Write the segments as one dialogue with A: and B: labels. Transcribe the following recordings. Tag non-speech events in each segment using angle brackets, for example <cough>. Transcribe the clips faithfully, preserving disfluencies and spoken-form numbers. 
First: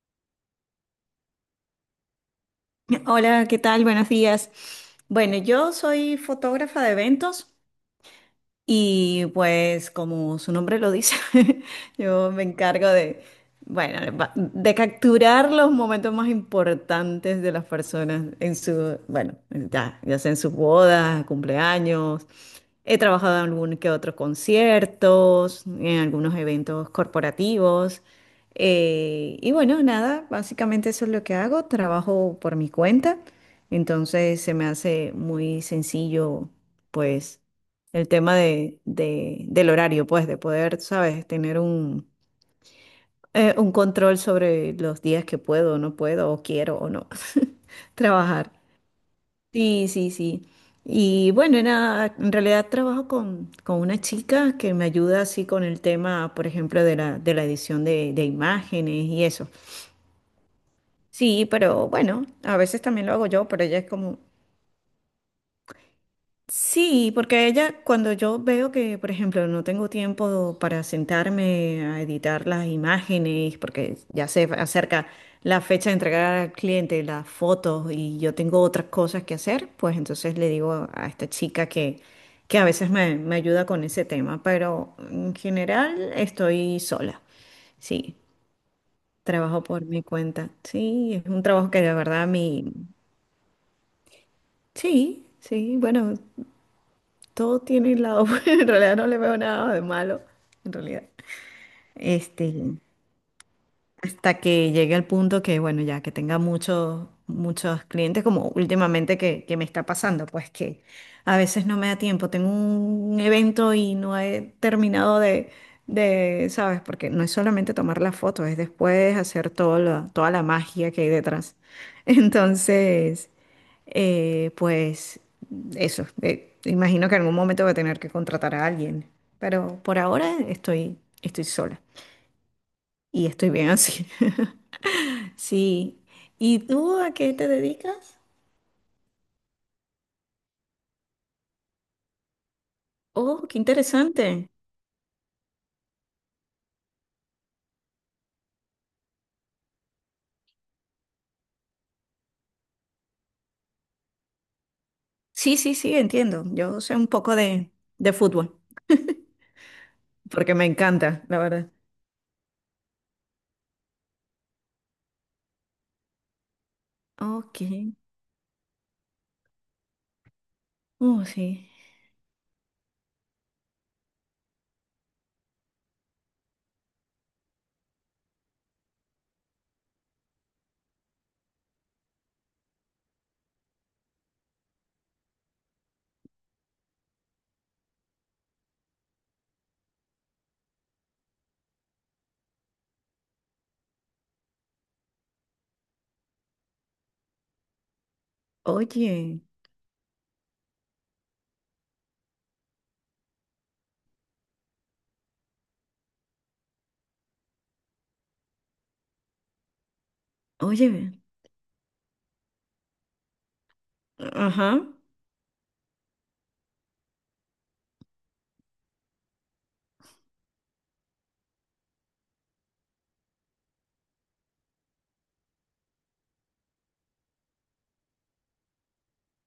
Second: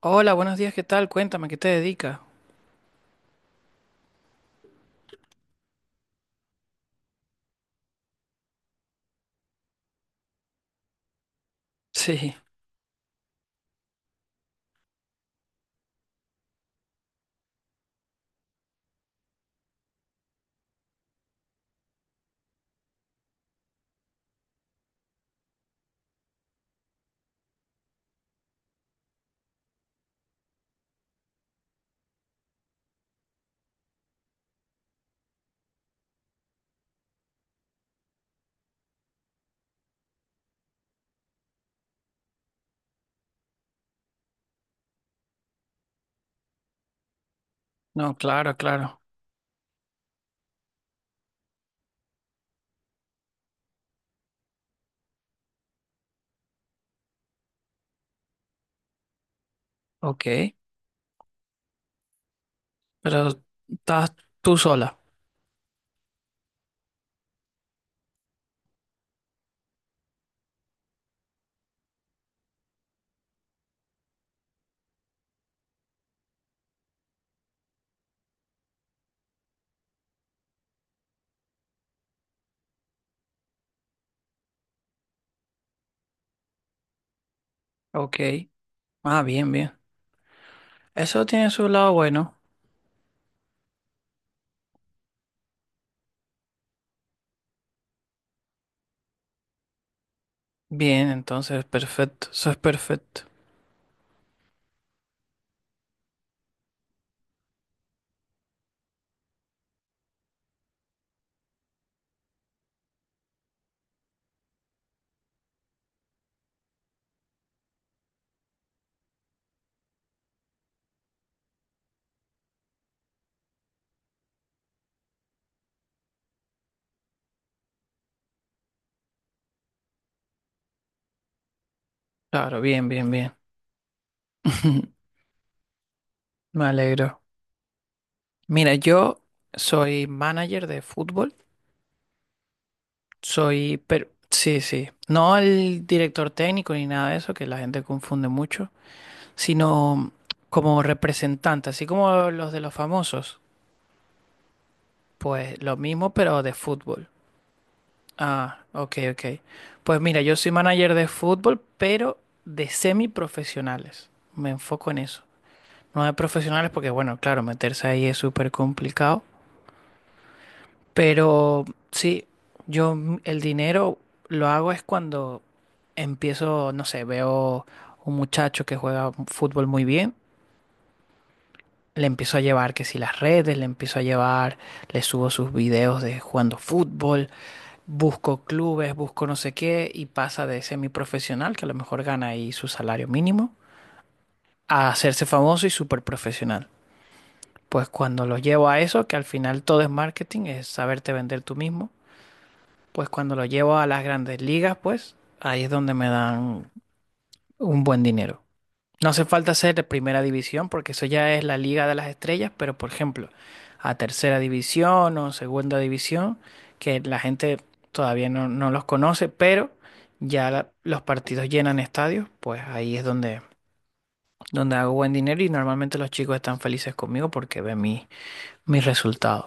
A: Hola, buenos días, ¿qué tal? Cuéntame, ¿qué te dedicas?
B: Hola, ¿qué tal? Buenos días. Bueno, yo soy fotógrafa de eventos. Y pues como su nombre lo dice, <laughs> yo
A: Sí,
B: me encargo de, bueno, va- de capturar los momentos más importantes de las personas en su, bueno, ya, ya sea en sus bodas, cumpleaños. He trabajado en algún que otros conciertos, en algunos eventos corporativos. Eh, y bueno, nada, básicamente eso es lo que hago. Trabajo por mi cuenta, entonces se me hace muy sencillo, pues el tema de, de- del horario, pues, de poder, ¿sabes?, tener un, eh, un control sobre los días que puedo o no puedo, o quiero o no <laughs>
A: no,
B: trabajar.
A: claro, claro.
B: Sí, sí, sí. Y bueno, nada, en realidad trabajo con, con una chica que me ayuda así con el tema, por ejemplo, de la, de la edición de, de imágenes y eso.
A: Ok,
B: Sí, pero bueno, a veces también lo hago
A: pero
B: yo, pero ella es
A: estás
B: como.
A: tú sola.
B: Sí, porque ella, cuando yo veo que, por ejemplo, no tengo tiempo para sentarme a editar las imágenes, porque ya se acerca la fecha de entregar al cliente las fotos y yo tengo otras cosas que hacer, pues entonces le digo a esta chica que, que a veces me, me ayuda con ese tema, pero en general estoy sola.
A: Ok,
B: Sí,
A: ah, bien,
B: trabajo
A: bien.
B: por mi cuenta. Sí,
A: Eso
B: es un
A: tiene su
B: trabajo que
A: lado
B: de verdad
A: bueno.
B: mi... Sí, sí, bueno. Todo tiene el lado <laughs> bueno. En realidad no le veo nada de malo, en realidad.
A: Bien, entonces, perfecto, eso
B: Este,
A: es perfecto.
B: hasta que llegue al punto que, bueno, ya que tenga muchos, muchos clientes, como últimamente que, que me está pasando, pues que a veces no me da tiempo, tengo un evento y no he terminado de, de, ¿sabes? Porque no es solamente tomar la foto, es después hacer todo lo- toda la magia que hay detrás. <laughs> Entonces, eh, pues eso, eh, imagino que en algún momento voy a tener que contratar a alguien, pero por ahora estoy, estoy sola
A: Claro, bien, bien,
B: y
A: bien.
B: estoy bien así. <laughs>
A: <laughs>
B: Sí. ¿Y
A: Me
B: tú a
A: alegro.
B: qué te dedicas?
A: Mira, yo soy manager de fútbol.
B: Oh, qué
A: Soy, pero,
B: interesante.
A: sí, sí. No el director técnico ni nada de eso, que la gente confunde mucho, sino como representante, así como los de los famosos.
B: Sí,
A: Pues
B: sí,
A: lo
B: sí,
A: mismo, pero
B: entiendo.
A: de
B: Yo sé
A: fútbol.
B: un poco de, de
A: Ah,
B: fútbol,
A: ok, ok. Pues mira, yo soy
B: porque me
A: manager de
B: encanta, la
A: fútbol,
B: verdad.
A: pero de semiprofesionales. Me enfoco en eso. No de profesionales porque, bueno, claro,
B: Ok.
A: meterse ahí es súper complicado.
B: Oh,
A: Pero
B: sí.
A: sí, yo m- el dinero lo hago es cuando empiezo, no sé, veo un muchacho que juega fútbol muy bien. Le empiezo a llevar que si las redes, le empiezo a llevar, le subo sus videos de jugando fútbol, busco clubes, busco no sé qué, y pasa de semiprofesional, que a lo mejor gana ahí su salario mínimo, a hacerse famoso y súper profesional. Pues cuando lo llevo a eso, que al
B: Oye,
A: final todo es marketing, es saberte vender tú mismo, pues cuando lo llevo a las grandes ligas, pues ahí es donde me dan un buen dinero. No hace falta ser de primera división porque eso
B: oye.
A: ya es la Liga de las Estrellas, pero por ejemplo, a tercera
B: Ajá.
A: división o segunda división, que la gente todavía no, no los conoce, pero ya la- los partidos llenan estadios, pues ahí es donde, donde hago buen dinero y normalmente los chicos están felices conmigo porque ven mi, mis resultados.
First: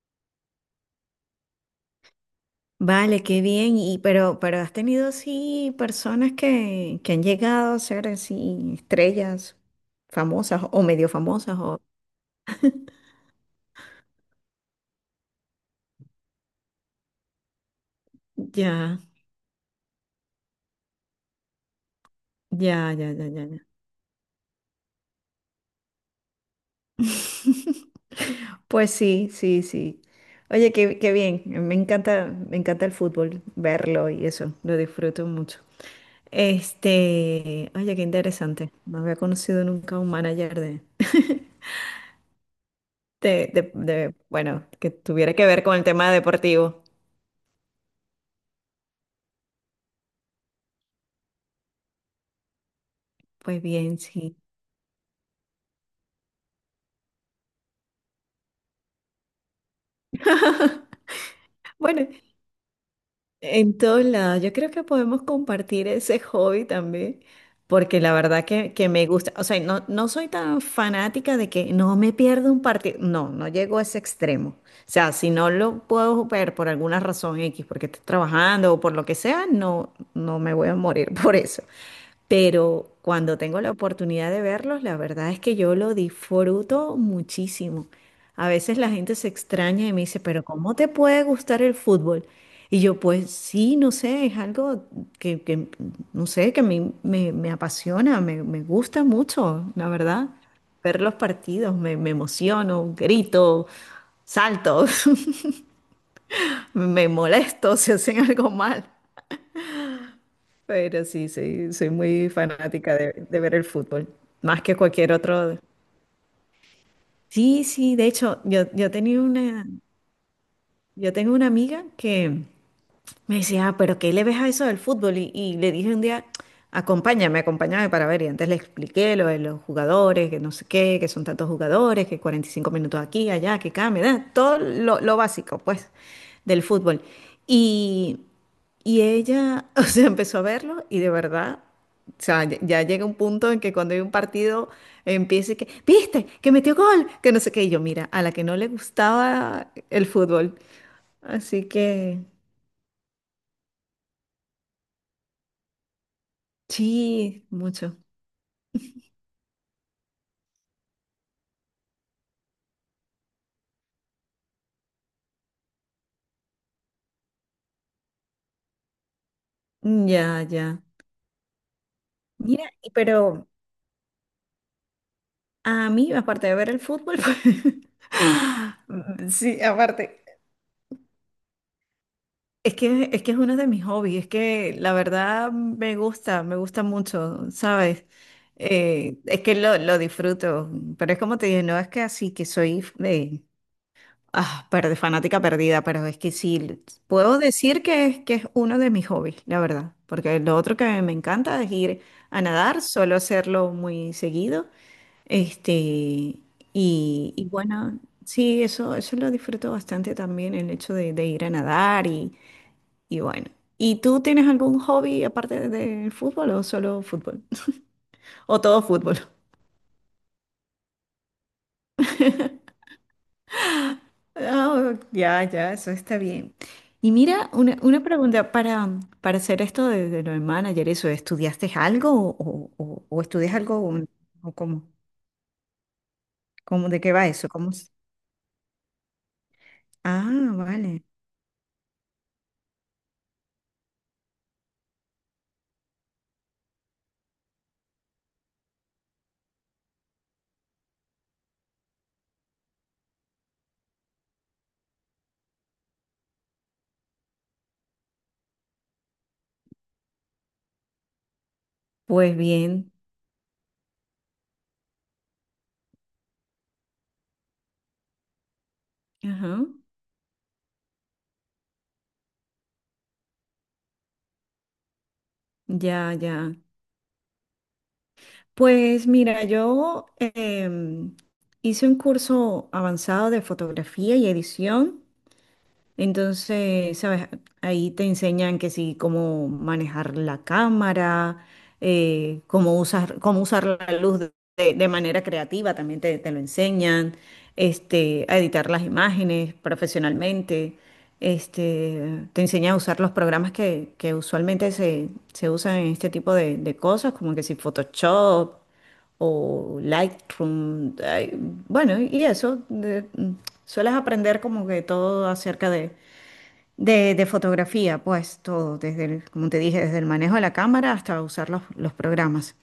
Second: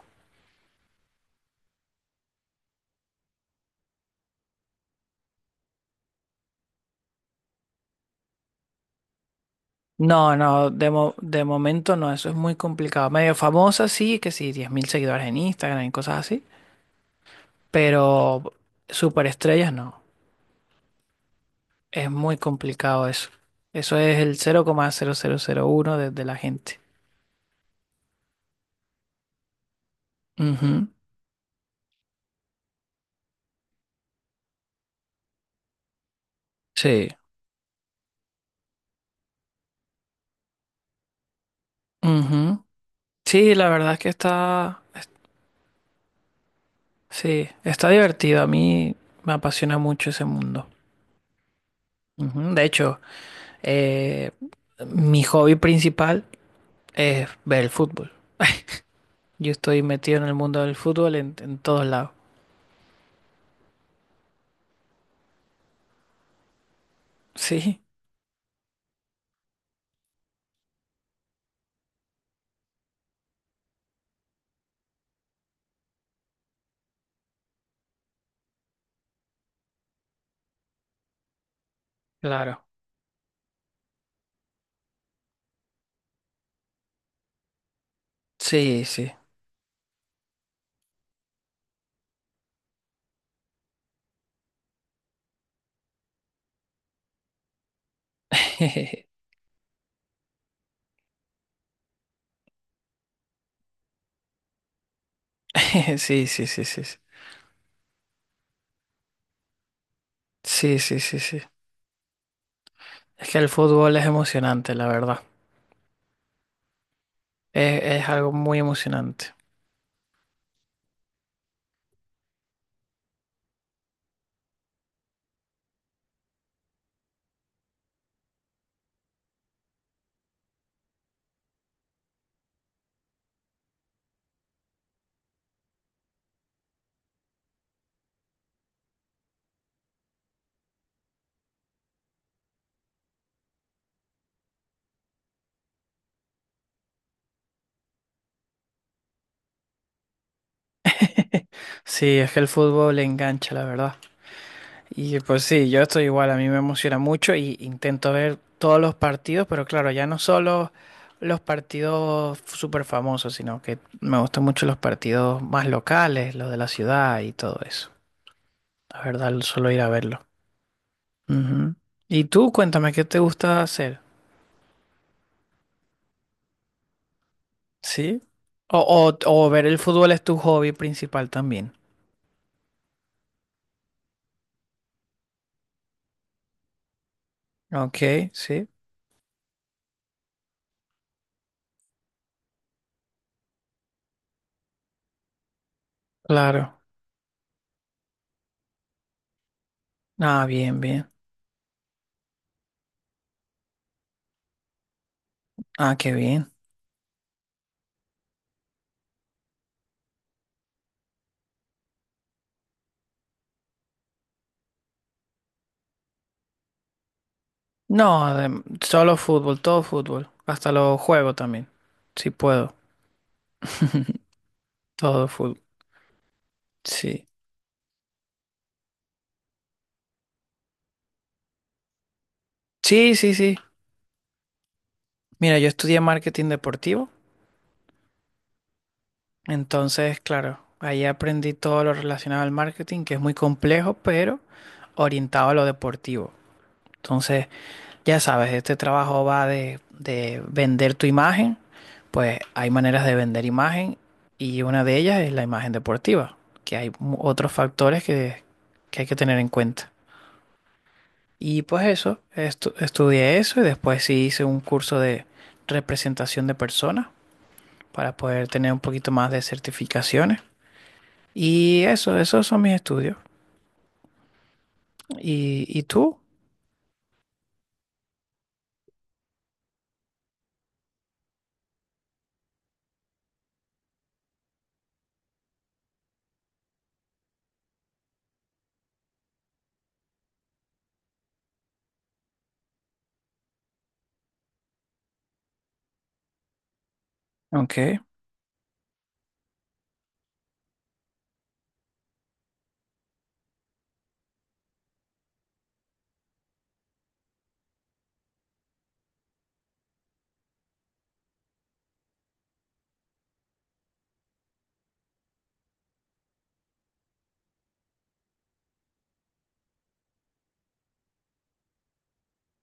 B: Vale, qué bien. Y pero, pero has tenido así personas que, que han llegado a ser así estrellas
A: No,
B: famosas
A: no,
B: o
A: de,
B: medio
A: mo- de
B: famosas o
A: momento no, eso es muy complicado. Medio famosa sí, que sí, diez mil seguidores en Instagram y cosas así, pero
B: ya,
A: superestrellas no. Es muy
B: ya,
A: complicado
B: ya, ya,
A: eso.
B: ya. Ya.
A: Eso es el cero coma cero cero cero uno de, de la gente.
B: <laughs> Pues sí, sí, sí. Oye,
A: Ujú.
B: qué, qué bien. Me encanta, me encanta el fútbol, verlo y eso. Lo disfruto mucho.
A: Sí.
B: Este, oye, qué interesante. No había conocido nunca un manager de, <laughs>
A: Ujú.
B: de,
A: Sí, la
B: de,
A: verdad es que
B: de, bueno,
A: está,
B: que
A: es-
B: tuviera que ver con el tema deportivo.
A: sí, está divertido. A mí me apasiona mucho ese mundo. Ujú. De hecho,
B: Pues bien,
A: eh,
B: sí.
A: mi hobby principal es ver el fútbol. <laughs> Yo estoy metido en el mundo del fútbol en, en todos
B: Bueno,
A: lados.
B: en todos lados, yo creo que podemos compartir ese hobby también,
A: Sí,
B: porque la verdad que, que me gusta, o sea, no, no soy tan fanática de que no me pierdo un partido, no, no llego a ese extremo, o sea, si no lo puedo ver por alguna razón X, porque estoy trabajando o por lo que sea, no, no me voy a morir <laughs> por eso,
A: claro.
B: pero cuando tengo la oportunidad de verlos, la verdad es que yo lo disfruto muchísimo. A veces
A: Sí,
B: la
A: sí.
B: gente se extraña y me dice, pero ¿cómo te puede gustar el fútbol? Y yo, pues sí, no sé, es algo que, que, no sé, que a mí me, me apasiona, me, me gusta
A: Sí,
B: mucho, la verdad. Ver los partidos, me, me emociono, grito, salto,
A: <laughs> sí, sí, sí,
B: <laughs>
A: sí.
B: me molesto si hacen algo mal.
A: Sí, sí,
B: Pero
A: sí,
B: sí,
A: sí.
B: sí, soy muy fanática de,
A: Es que
B: de
A: el
B: ver el
A: fútbol es
B: fútbol, más
A: emocionante,
B: que
A: la
B: cualquier
A: verdad.
B: otro. Sí,
A: Es,
B: sí, de
A: es algo
B: hecho,
A: muy
B: yo, yo tenía
A: emocionante.
B: una, yo tengo una amiga que me decía, ah, pero ¿qué le ves a eso del fútbol? Y, y le dije un día, acompáñame, acompáñame para ver. Y antes le expliqué lo de los jugadores, que no sé qué, que son tantos jugadores, que cuarenta y cinco minutos aquí, allá, que cambia, da, todo lo, lo básico, pues, del fútbol. Y, y ella, <laughs> o sea, empezó a verlo y de verdad, o sea, ya, ya llega un punto en que cuando hay un partido empieza y que, ¿viste? Que metió gol, que no sé qué. Y yo, mira, a la que no le gustaba el fútbol. Así
A: Sí,
B: que.
A: es que el fútbol le engancha, la verdad. Y pues sí, yo estoy igual, a mí me emociona mucho
B: Sí,
A: y
B: mucho.
A: intento ver todos los partidos, pero claro, ya no solo los partidos súper famosos, sino que me gustan mucho los partidos más locales, los de la ciudad y todo eso. La verdad, solo ir a
B: Mm.
A: verlo.
B: Ya, ya.
A: Ujú. Y tú,
B: Mira,
A: cuéntame,
B: y
A: ¿qué te
B: pero
A: gusta hacer?
B: a mí, aparte de ver el fútbol, <laughs> pues.
A: ¿Sí? O,
B: Mm.
A: o, o
B: Sí,
A: ver el fútbol
B: aparte.
A: es tu hobby principal también.
B: es que, es que es uno de mis hobbies, es que la verdad me gusta, me gusta mucho,
A: Ok,
B: ¿sabes?
A: sí.
B: Eh, es que lo, lo disfruto, pero es como te digo no es que así que soy eh, ah, perde- fanática perdida, pero es que
A: Claro.
B: sí, puedo decir que es, que es uno de mis hobbies, la verdad, porque
A: Ah,
B: lo otro
A: bien,
B: que
A: bien.
B: me encanta es ir a nadar, suelo hacerlo muy seguido. Este,
A: Ah, qué
B: y,
A: bien.
B: y bueno, sí, eso, eso lo disfruto bastante también, el hecho de, de ir a nadar y, y bueno. ¿Y tú tienes algún hobby aparte del fútbol o solo fútbol?
A: No,
B: <laughs> ¿O
A: adem-
B: todo
A: solo
B: fútbol?
A: fútbol, todo fútbol. Hasta los juegos también. Si puedo. <laughs>
B: Ah,
A: Todo
B: ya,
A: fútbol.
B: ya, eso está bien. Y
A: Sí.
B: mira, una, una pregunta para, para hacer esto de, de lo de manager, eso, ¿estudiaste algo o, o,
A: Sí,
B: o
A: sí,
B: estudias
A: sí.
B: algo o, o cómo,
A: Mira, yo estudié marketing
B: cómo, de
A: deportivo.
B: qué va eso? ¿Cómo es?
A: Entonces,
B: Ah,
A: claro,
B: vale.
A: ahí aprendí todo lo relacionado al marketing, que es muy complejo, pero orientado a lo deportivo. Entonces, ya sabes, este trabajo va de, de vender tu imagen. Pues hay maneras de vender imagen y una de ellas es la imagen deportiva, que hay mu- otros factores que, que hay que tener en cuenta. Y pues eso,
B: Pues
A: estu-
B: bien.
A: estudié eso y después sí hice un curso de representación de personas para poder tener un poquito más de
B: Ajá.
A: certificaciones. Y eso, esos son mis estudios. ¿Y, y
B: Ya,
A: tú?
B: ya. Pues mira, yo em, hice un curso avanzado de fotografía y edición, entonces, ¿sabes? Ahí te enseñan que sí, cómo manejar la cámara, eh, cómo usar, cómo usar la luz de, de- de manera creativa, también te, te lo enseñan,
A: Ok,
B: este, a editar las imágenes profesionalmente, este, te enseñan a usar los programas que, que usualmente se, se usan en este tipo de, de cosas, como que si Photoshop o Lightroom. Ay, bueno, y eso, de- mm, sueles aprender como que todo acerca de, de, de fotografía, pues todo, desde el- como te dije, desde el manejo de la cámara hasta usar los, los programas.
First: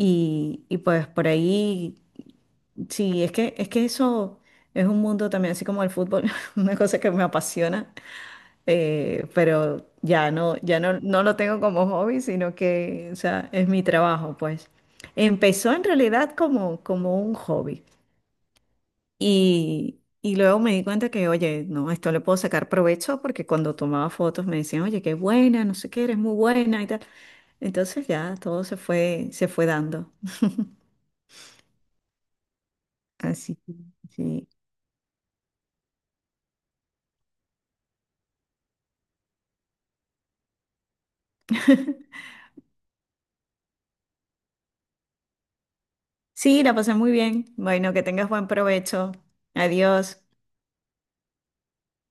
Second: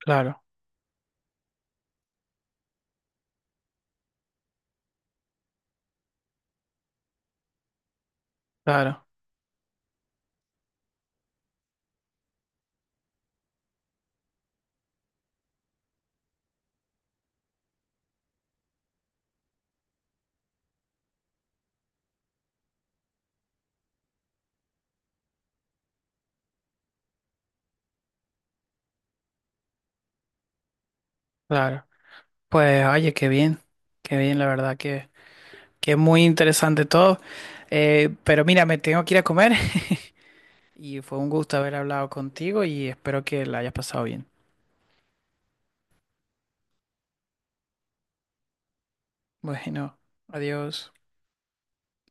A: claro,
B: y pues por ahí, sí, es que, es que, eso es un mundo también, así como el fútbol, <laughs> una cosa que me apasiona
A: claro,
B: eh, pero ya no, ya no, no lo tengo como hobby, sino que, o sea, es mi trabajo, pues. Empezó en realidad como, como un hobby y, y luego me di cuenta que, oye, no, esto le puedo sacar provecho porque cuando tomaba fotos me decían, oye, qué buena, no sé qué, eres muy buena y tal. Entonces ya todo se fue, se fue, dando.
A: claro. Pues oye, qué
B: Así
A: bien,
B: que,
A: qué bien, la
B: sí.
A: verdad que, que es muy interesante todo. Eh, pero mira, me tengo que ir a comer. <laughs> Y fue un gusto haber hablado
B: <laughs>
A: contigo y espero que la hayas pasado bien.
B: Sí, la pasé muy bien. Bueno, que tengas buen provecho.
A: Bueno,
B: Adiós.
A: adiós.